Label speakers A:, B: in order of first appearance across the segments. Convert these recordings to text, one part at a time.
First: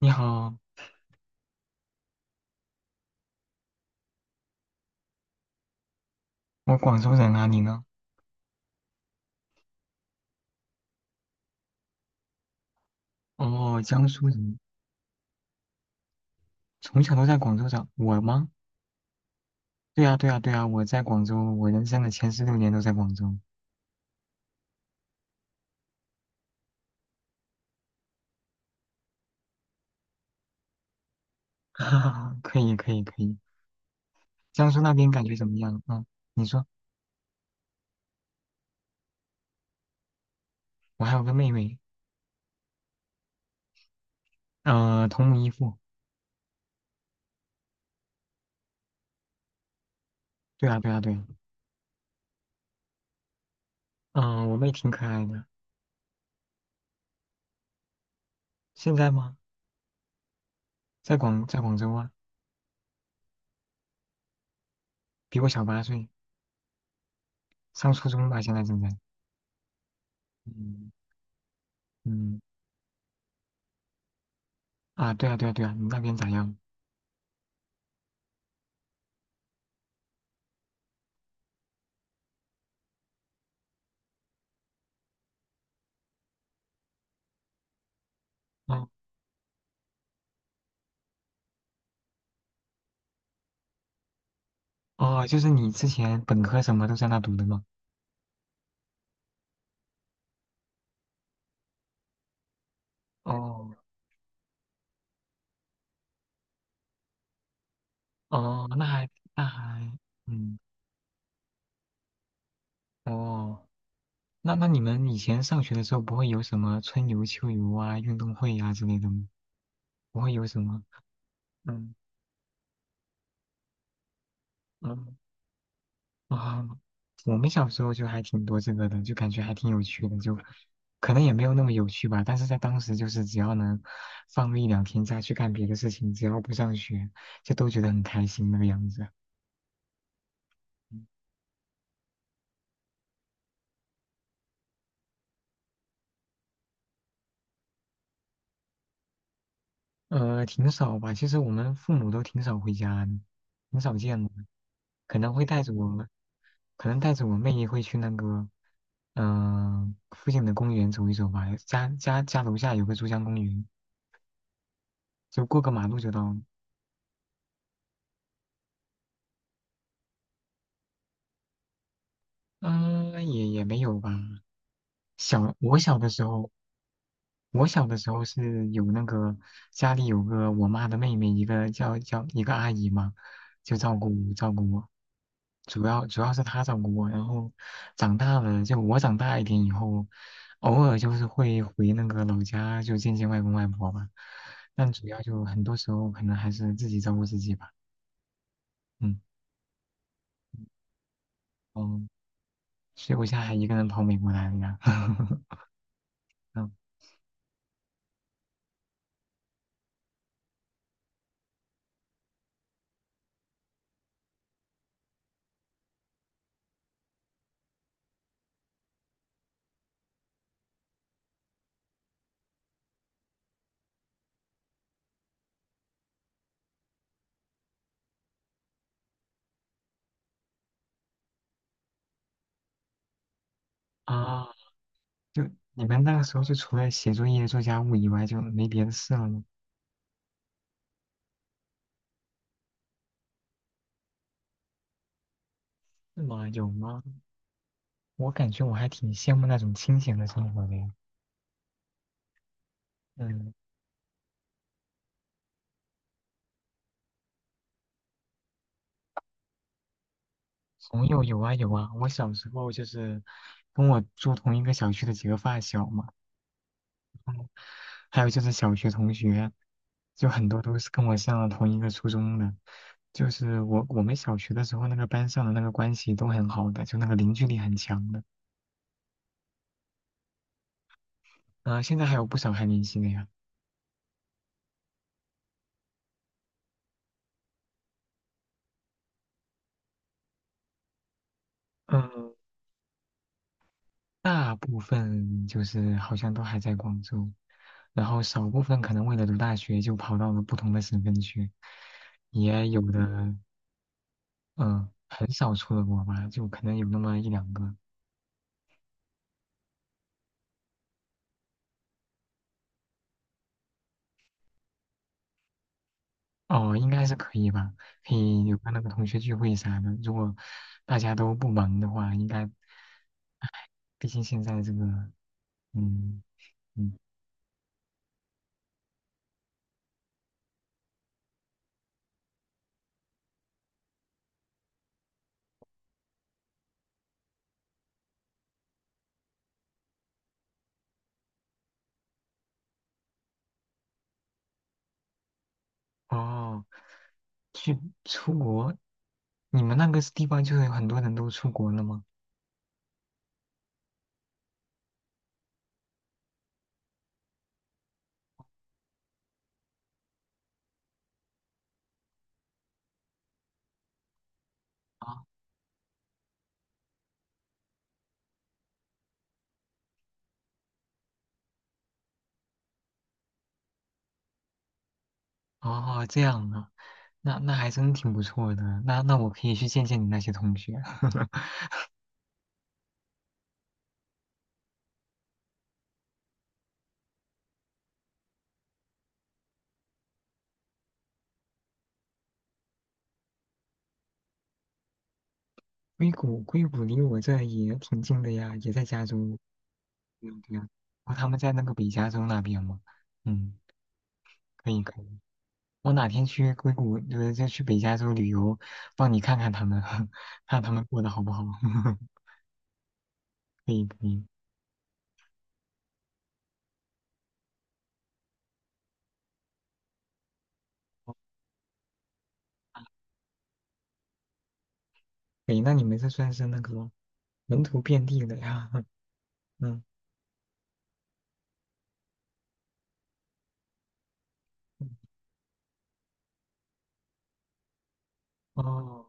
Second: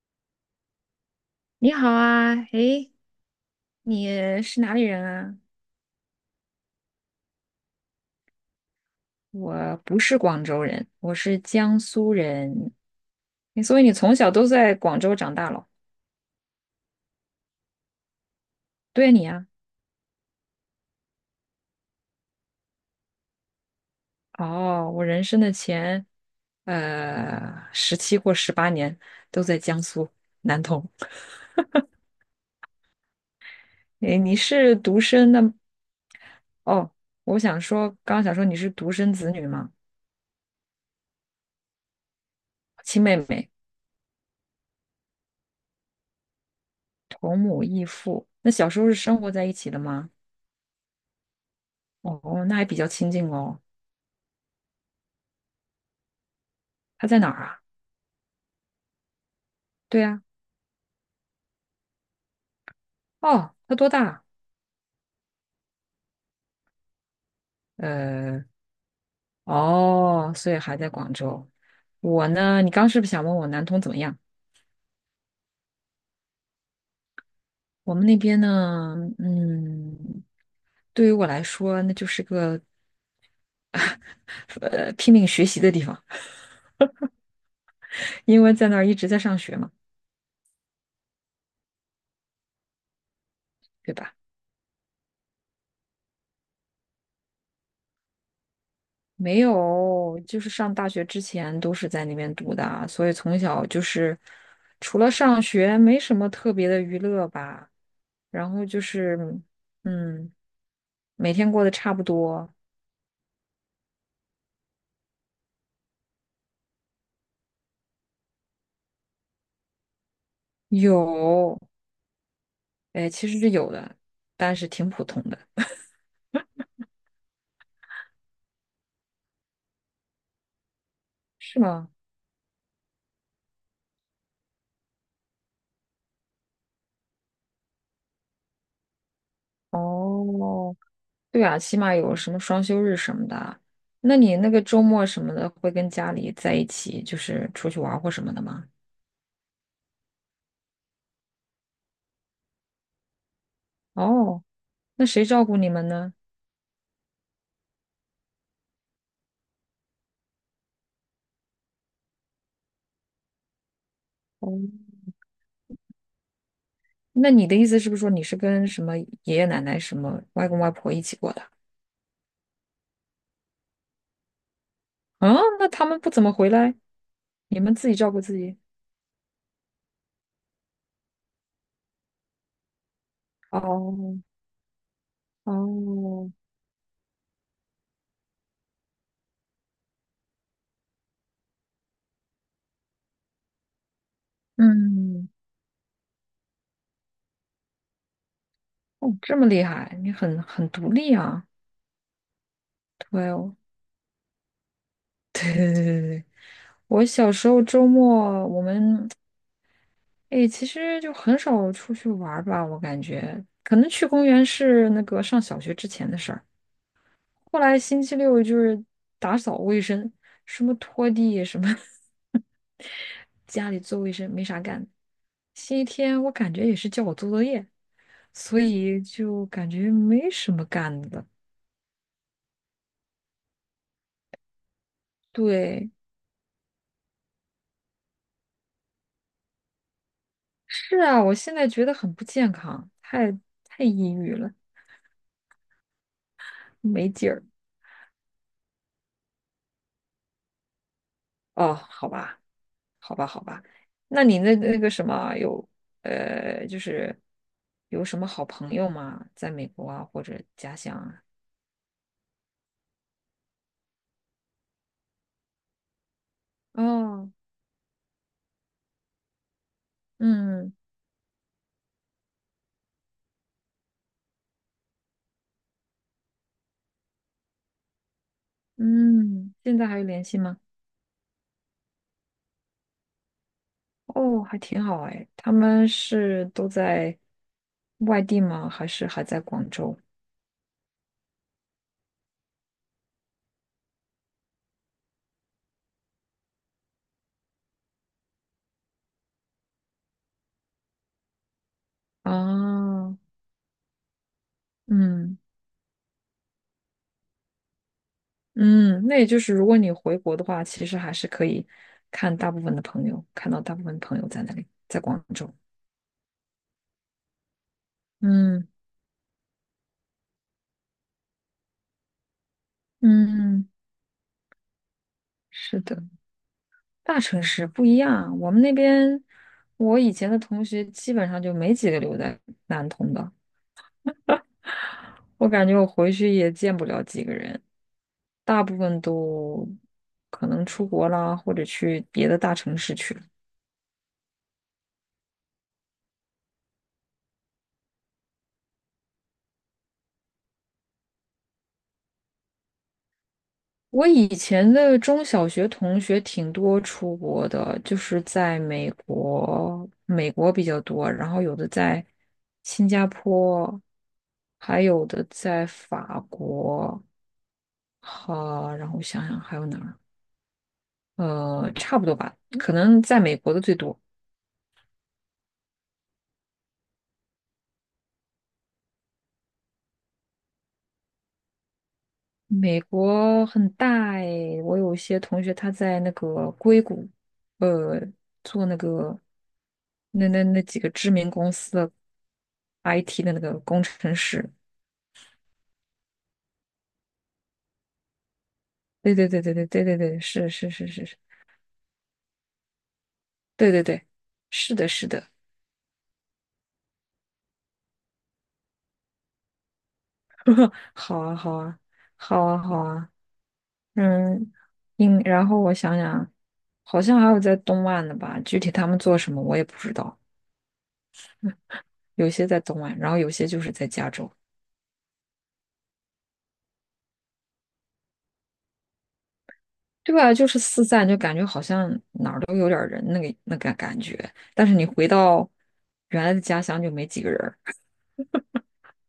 A: 你好，
B: 你好啊，诶，你是哪里人啊？
A: 我广州人啊，你呢？
B: 我不是广州人，我是江苏人。诶所
A: 哦，
B: 以你
A: 江
B: 从
A: 苏
B: 小都
A: 人，
B: 在广州长大了？
A: 从小都在广州长。我吗？
B: 对啊你啊，
A: 对呀，对呀，对呀，我在广州，我人生的前16年都在广州。
B: 哦，我人生的前十七或十八年都在江苏南通。
A: 哈哈，可以，可以，可以。
B: 诶，你
A: 江
B: 是
A: 苏那
B: 独
A: 边感
B: 生
A: 觉怎
B: 的？
A: 么样？嗯，你说，
B: 哦，我想说，刚刚想说你是独生子女吗？
A: 我还有个妹妹，
B: 亲妹妹，
A: 同母异父。
B: 同母异父。那小时候是生活在一起的吗？
A: 对啊，对啊，对啊。
B: 哦，那还比较亲近哦。
A: 嗯、我妹挺可爱的。
B: 他在哪儿啊？
A: 现在吗？
B: 对呀、
A: 在广州啊，
B: 哦，他多大啊？
A: 比我小8岁，上初中吧，
B: 呃，
A: 现在正在。
B: 哦，所以还在
A: 嗯
B: 广州。我
A: 嗯
B: 呢，你刚是不是想问我南通怎么样？
A: 啊，对啊，对啊，对啊，你那边咋样？
B: 我们那边呢，嗯，对于我来说，那就是个拼命学习的地方，因为在那儿
A: 哦
B: 一直在上学嘛，对吧？
A: 哦，就是你之前本科什么都在那读的吗？
B: 没有，就是上大学之前都是在那边读的啊，所以从小
A: 哦
B: 就是除了上学，没什么特别的娱乐吧。然后
A: 哦，
B: 就
A: 那还
B: 是，
A: 那还
B: 嗯，
A: 嗯
B: 每天过得差不多，
A: 哦，那你们以前上学的时候不会有什么春游、秋游啊、运动会啊之类的吗？不会有什么？
B: 有，
A: 嗯
B: 哎，其实是有的，但是挺普
A: 嗯
B: 通的，
A: 啊，我们小时候就还挺多这个的，就感觉还挺有趣的，就可能也没有
B: 是
A: 那么有
B: 吗？
A: 趣吧，但是在当时就是只要能放个一两天假去干别的事情，只要不上学，就都觉得很开心那个样子。
B: 哦，对啊，起码有什么双休日什么的。那你那个周末什么的，会跟家里在一起，就是出去玩儿或什么的吗？
A: 挺少吧，其实我们父母都挺少回家的，挺少见的。
B: 哦，那
A: 可
B: 谁
A: 能
B: 照
A: 会
B: 顾
A: 带
B: 你
A: 着我
B: 们
A: 们，
B: 呢？
A: 可能带着我妹也会去那个，嗯、附近的公园走一走吧。家楼下有个珠江公园，
B: 哦，
A: 就过个马路就到了。
B: 那你的意思是不是说你是跟什么爷爷奶奶、什么外公外婆一起过的？
A: 嗯、也没有吧。
B: 啊，那
A: 我
B: 他
A: 小
B: 们
A: 的
B: 不怎
A: 时
B: 么回
A: 候，
B: 来，你
A: 我
B: 们
A: 小
B: 自己
A: 的时
B: 照顾
A: 候
B: 自己。
A: 是有那个家里有个我妈的妹妹，一个叫一个阿姨嘛，就照
B: 哦
A: 顾照顾我，主要主
B: 哦，
A: 要是她照顾我。然后长大了，就我长大一点以后，偶尔就是会回那个老家，就见见外公外婆吧。但主要
B: 嗯，
A: 就很多时候可能还是自己照顾自己吧。
B: 哦，
A: 嗯
B: 这么厉害，你很独立啊。
A: 嗯，所以
B: 哇
A: 我现在还
B: 哦，
A: 一个人跑美国来了呀。
B: 对对 对对对，
A: 嗯
B: 我小时候周末我们哎，其实就很少出去玩儿吧，我感觉可能去公园是那个上小学之前的事儿，后来星期六就是打扫卫生，什么拖地什么 家里做卫生没啥干，星期天我感觉也是叫我做作业，所以就感觉没什么干的。
A: 啊，就你
B: 对，
A: 们那个时候就除了写作业、做家务以外，就没别的事了吗？
B: 是啊，我现在觉得很不健康，太抑郁了。
A: 是吗？有吗？
B: 没劲儿
A: 我感觉我还挺羡慕那种清闲的生活的呀。
B: 哦，好吧，好吧，好
A: 嗯，
B: 吧。那你那那个什么有呃，就是有什么好朋友吗？在美国啊，或者家乡
A: 朋友
B: 啊？
A: 有啊有啊，我小时候就是跟我住同一个小区的几个发小嘛，
B: 哦，
A: 还有就是小学同学，就很多
B: 嗯
A: 都是跟我上了同一个初中的。就是我们小学的时候，那个班上的那个关系都很好的，就那个凝聚力很强的。
B: 嗯，现在还有联系吗？
A: 啊、现在还有不少还联系的呀。
B: 哦，还挺好哎。他们是都在外地吗？还是还在广州？
A: 嗯，大部分就是好像都还在广州，然后少部分可能为了读大学就跑到了不同的省份去，也有
B: 啊，
A: 的，嗯，很
B: 嗯
A: 少出了国吧，就可能有那么一两个，
B: 嗯，那也就是如果你回国的话，其实还是可以看大部分的朋友，看到大部分朋友在那里，在广州。
A: 哦，应该是可以吧，可以有
B: 嗯
A: 个那个同学聚会啥的，如果大家都不忙的话，应该，唉，
B: 嗯，
A: 毕竟现在这个，
B: 是的，
A: 嗯嗯，
B: 大城市不一样啊。我们那边，我以前的同学基本上就没几个留在南通的，我感觉我回去也见不了几个人，大部分都可能出国啦，或者去别的大城市去了。
A: 哦，去出国，你们那个地方就是有很多人都出国了吗？
B: 我以前的中小学同学挺多出国的，就是在美国，美国比较多，然后有的在新加坡，还有
A: 啊。
B: 的在法国。好，然后我想想还有哪儿？呃，差不多吧，可能在美国的最多。
A: 哦，这样啊，那还真挺不错的。那我可以去见见你那些同学。
B: 美国很大诶，我有一些同学他在那个硅谷，呃，做那个那几个知名公司的 IT 的那个工程师。
A: 硅谷，硅谷离我这也挺近的呀，也在加
B: 对
A: 州。
B: 对对对对对对对，
A: 对呀
B: 是
A: 对呀，
B: 是是是
A: 哦，
B: 是，
A: 他们在那个北加州那边嘛。嗯，
B: 对对对，
A: 可
B: 是
A: 以
B: 的，
A: 可
B: 是
A: 以。
B: 的。
A: 我哪天去硅谷，就去北加州旅游，帮你看看他们，看 他们过得
B: 好
A: 好不
B: 啊，
A: 好。
B: 好啊，好啊，好啊。
A: 可以可以。
B: 嗯，应，然后我想想，好像还有在东岸的吧，具体他们做什么我也不知道。有些在东岸，然后有些就是在加州，
A: 可以，那你们这算是那个门徒遍地的呀？嗯，
B: 对吧？就是四散，就感觉好像哪儿都有点儿人，那个那个感觉。但是你回到原来的家乡就没几个人儿，
A: 哦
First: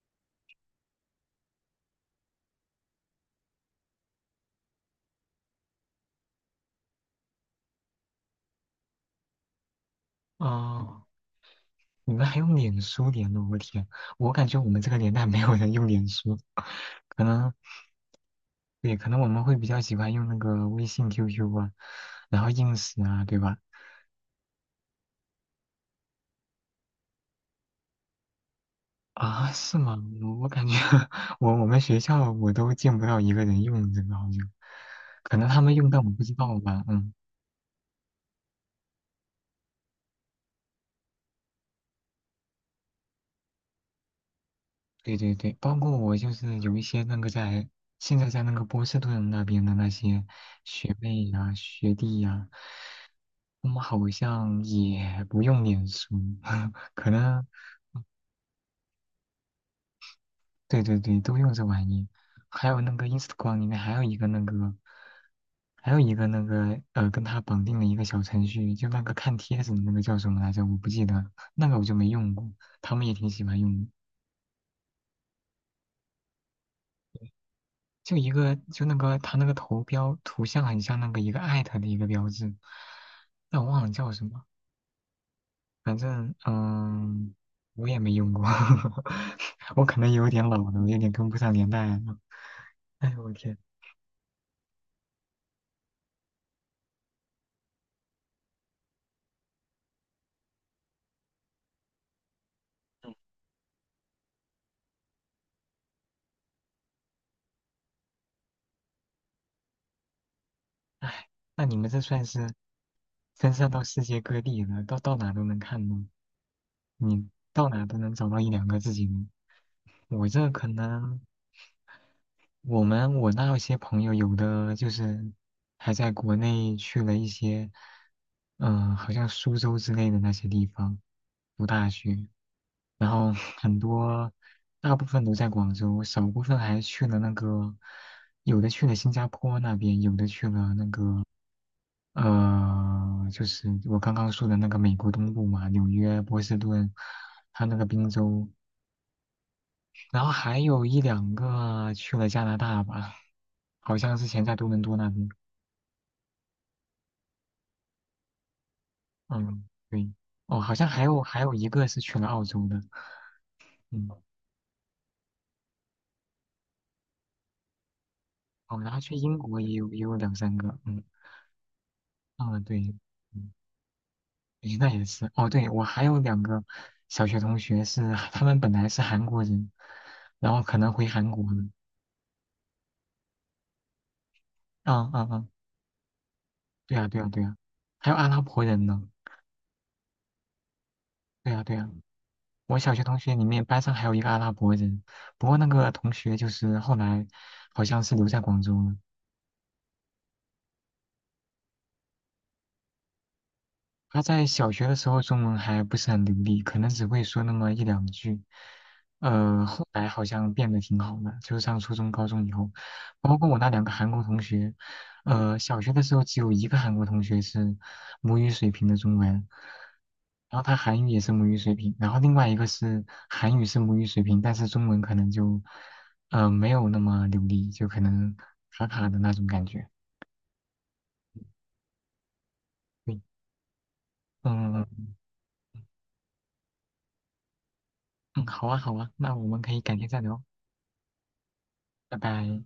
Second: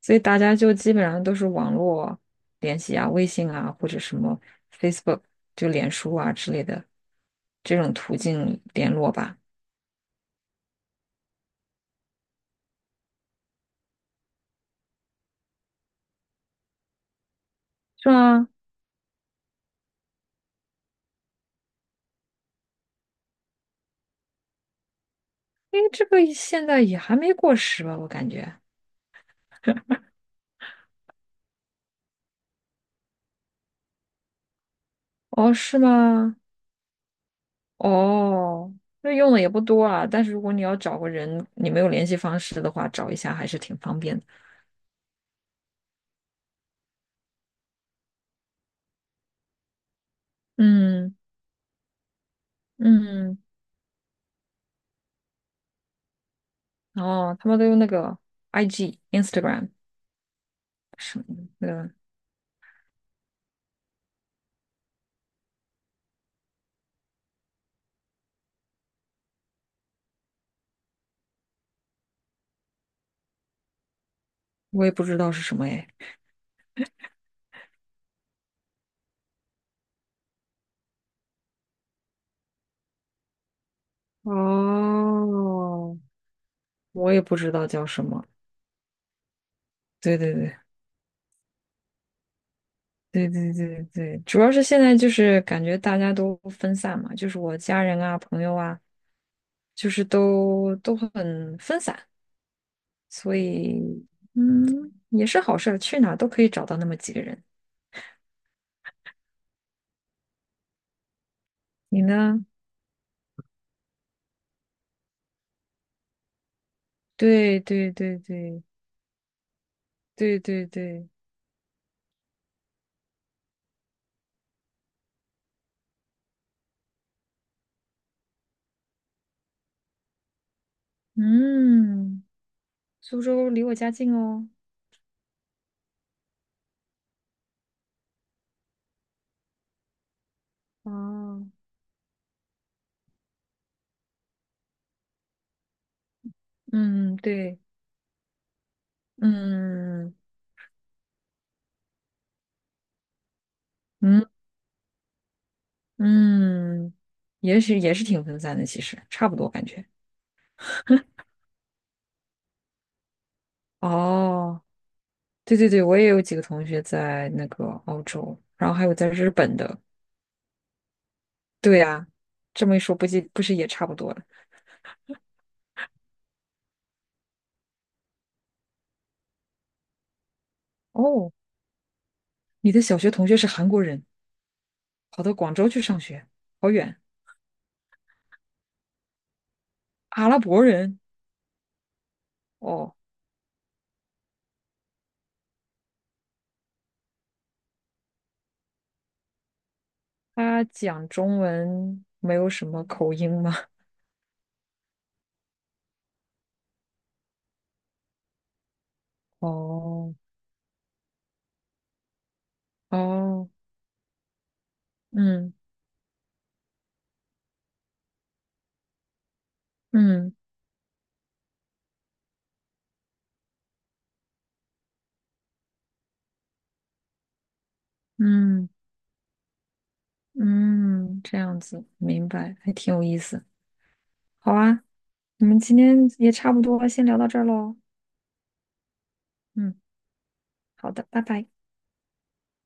B: 所以大家就基本上都是网络联系啊，微信啊，或者什么 Facebook 就脸书啊之类的这种途径联络吧，
A: 哦。你们还用脸书联络？我天，我感觉我们这个年代没有人用脸书，可能
B: 是吗？
A: 对，可能我们会比较喜欢用那个微信、QQ 啊，然后 i n 啊，对吧？
B: 因为这个现在也还没过时吧，我感觉。
A: 啊，是吗？我感觉 我们学校我都见不到一个人用这个，好像，可能
B: 哦，
A: 他们
B: 是
A: 用但我不知
B: 吗？
A: 道吧，嗯。
B: 哦，那用的也不多啊。但是如果你要找个人，你没有联系方式的话，找一下还是挺方便的。
A: 对对对，包括我就是有一些那个现在在那个波士顿那边的那些学
B: 嗯
A: 妹呀、学弟呀、
B: 嗯，
A: 他们好像也不用脸书，可
B: 哦，
A: 能
B: 他们都用那个 IG、Instagram
A: 对对对，
B: 什
A: 都
B: 么
A: 用这玩
B: 那
A: 意。还有那个 Instagram 里面还有一个那个，还有一个那个跟他绑定了一个小程序，就那个看帖子的那个叫什么来着？我不记得，那个我就没用过，他们也挺喜欢用的。
B: 我也不知道是什么哎。
A: 就一个就那个他那个头标图像很像那个一个艾特的一个标志，但我忘了叫什么，反
B: 哦，
A: 正
B: 我也
A: 嗯，
B: 不知道叫
A: 我也
B: 什
A: 没
B: 么。
A: 用过，我可能
B: 对
A: 有
B: 对
A: 点老
B: 对
A: 了，我有点跟不上年代了。哎呦
B: 对
A: 我
B: 对
A: 天，
B: 对对，主要是现在就是感觉大家都分散嘛，就是我家人啊、朋友啊，就是都很分散。所以，嗯，也是好事儿，去哪儿都可以找到那么几个人。
A: 哎，那你们这
B: 你
A: 算
B: 呢？
A: 是分散到世界各地了，到哪都能看呢？你
B: 对
A: 到哪
B: 对
A: 都能
B: 对
A: 找到一
B: 对
A: 两个自己呢？我
B: 对
A: 这
B: 对
A: 可
B: 对，
A: 能。我那些朋友有的就是还在国内去了一些，嗯、好像苏州之类的那些地方读大
B: 嗯，
A: 学，然
B: 苏
A: 后
B: 州离我
A: 很
B: 家近
A: 多
B: 哦。
A: 大部分都在广州，少部分还去了那个，有的去了新加坡那边，有的去了
B: 哦，
A: 就是我刚刚说的那个美国东部嘛，纽约、波士顿，
B: 嗯，对，
A: 还有那个滨州，
B: 嗯
A: 然后还有一两个去了加拿大吧，好像
B: 嗯
A: 之前在多伦多那边。
B: 嗯，也许也是挺分散的，其实差不多
A: 嗯，
B: 感觉。
A: 对。哦，好像还有一个是去了澳洲的。嗯，
B: 哦，对对对，我也有几个同学在那个澳洲，然后
A: 哦，
B: 还
A: 然
B: 有
A: 后
B: 在
A: 去
B: 日
A: 英
B: 本
A: 国
B: 的。
A: 也有两三个。嗯，
B: 对呀，
A: 啊，
B: 这么一
A: 对，
B: 说，不计不
A: 嗯，
B: 是也差不多了？
A: 诶，那也是。哦，对，我还有两个小学同学是他们本来是韩国人，然后可能回韩
B: 哦，
A: 国了。
B: 你的小学同学是韩国人。
A: 嗯
B: 跑
A: 嗯
B: 到
A: 嗯，
B: 广州去上学，好
A: 对
B: 远。
A: 啊对啊对啊，还有阿拉伯人呢。
B: 阿拉伯人
A: 对啊对啊。我小
B: 哦，
A: 学同学里面班上还有一个阿拉伯人，不过那个同学就是后来好像是留在广州了。
B: 他讲中文没有什么口音吗？
A: 他在小学的时候中文还不是很流利，可能只会说那么一两句。后来
B: 哦
A: 好像变得挺好的，就是上初中、高中以后，包括
B: 哦，
A: 我那两个韩国同学，
B: 嗯
A: 小学的时候只有一个韩国同学是母语水平的中文，
B: 嗯
A: 然后他韩语也是母语水平，然后另外一个是韩语是母语水平，但是中文可能就没有那么流利，就可能
B: 嗯
A: 卡卡的那种感觉。
B: 嗯，这样子，明白，还挺有意
A: 对，
B: 思。好
A: 嗯
B: 啊，
A: 嗯，
B: 我们今天也差不多，先聊到这儿喽。
A: 嗯好啊好啊，那我们可
B: 嗯，
A: 以改天再聊。
B: 好的，拜拜。
A: 拜拜。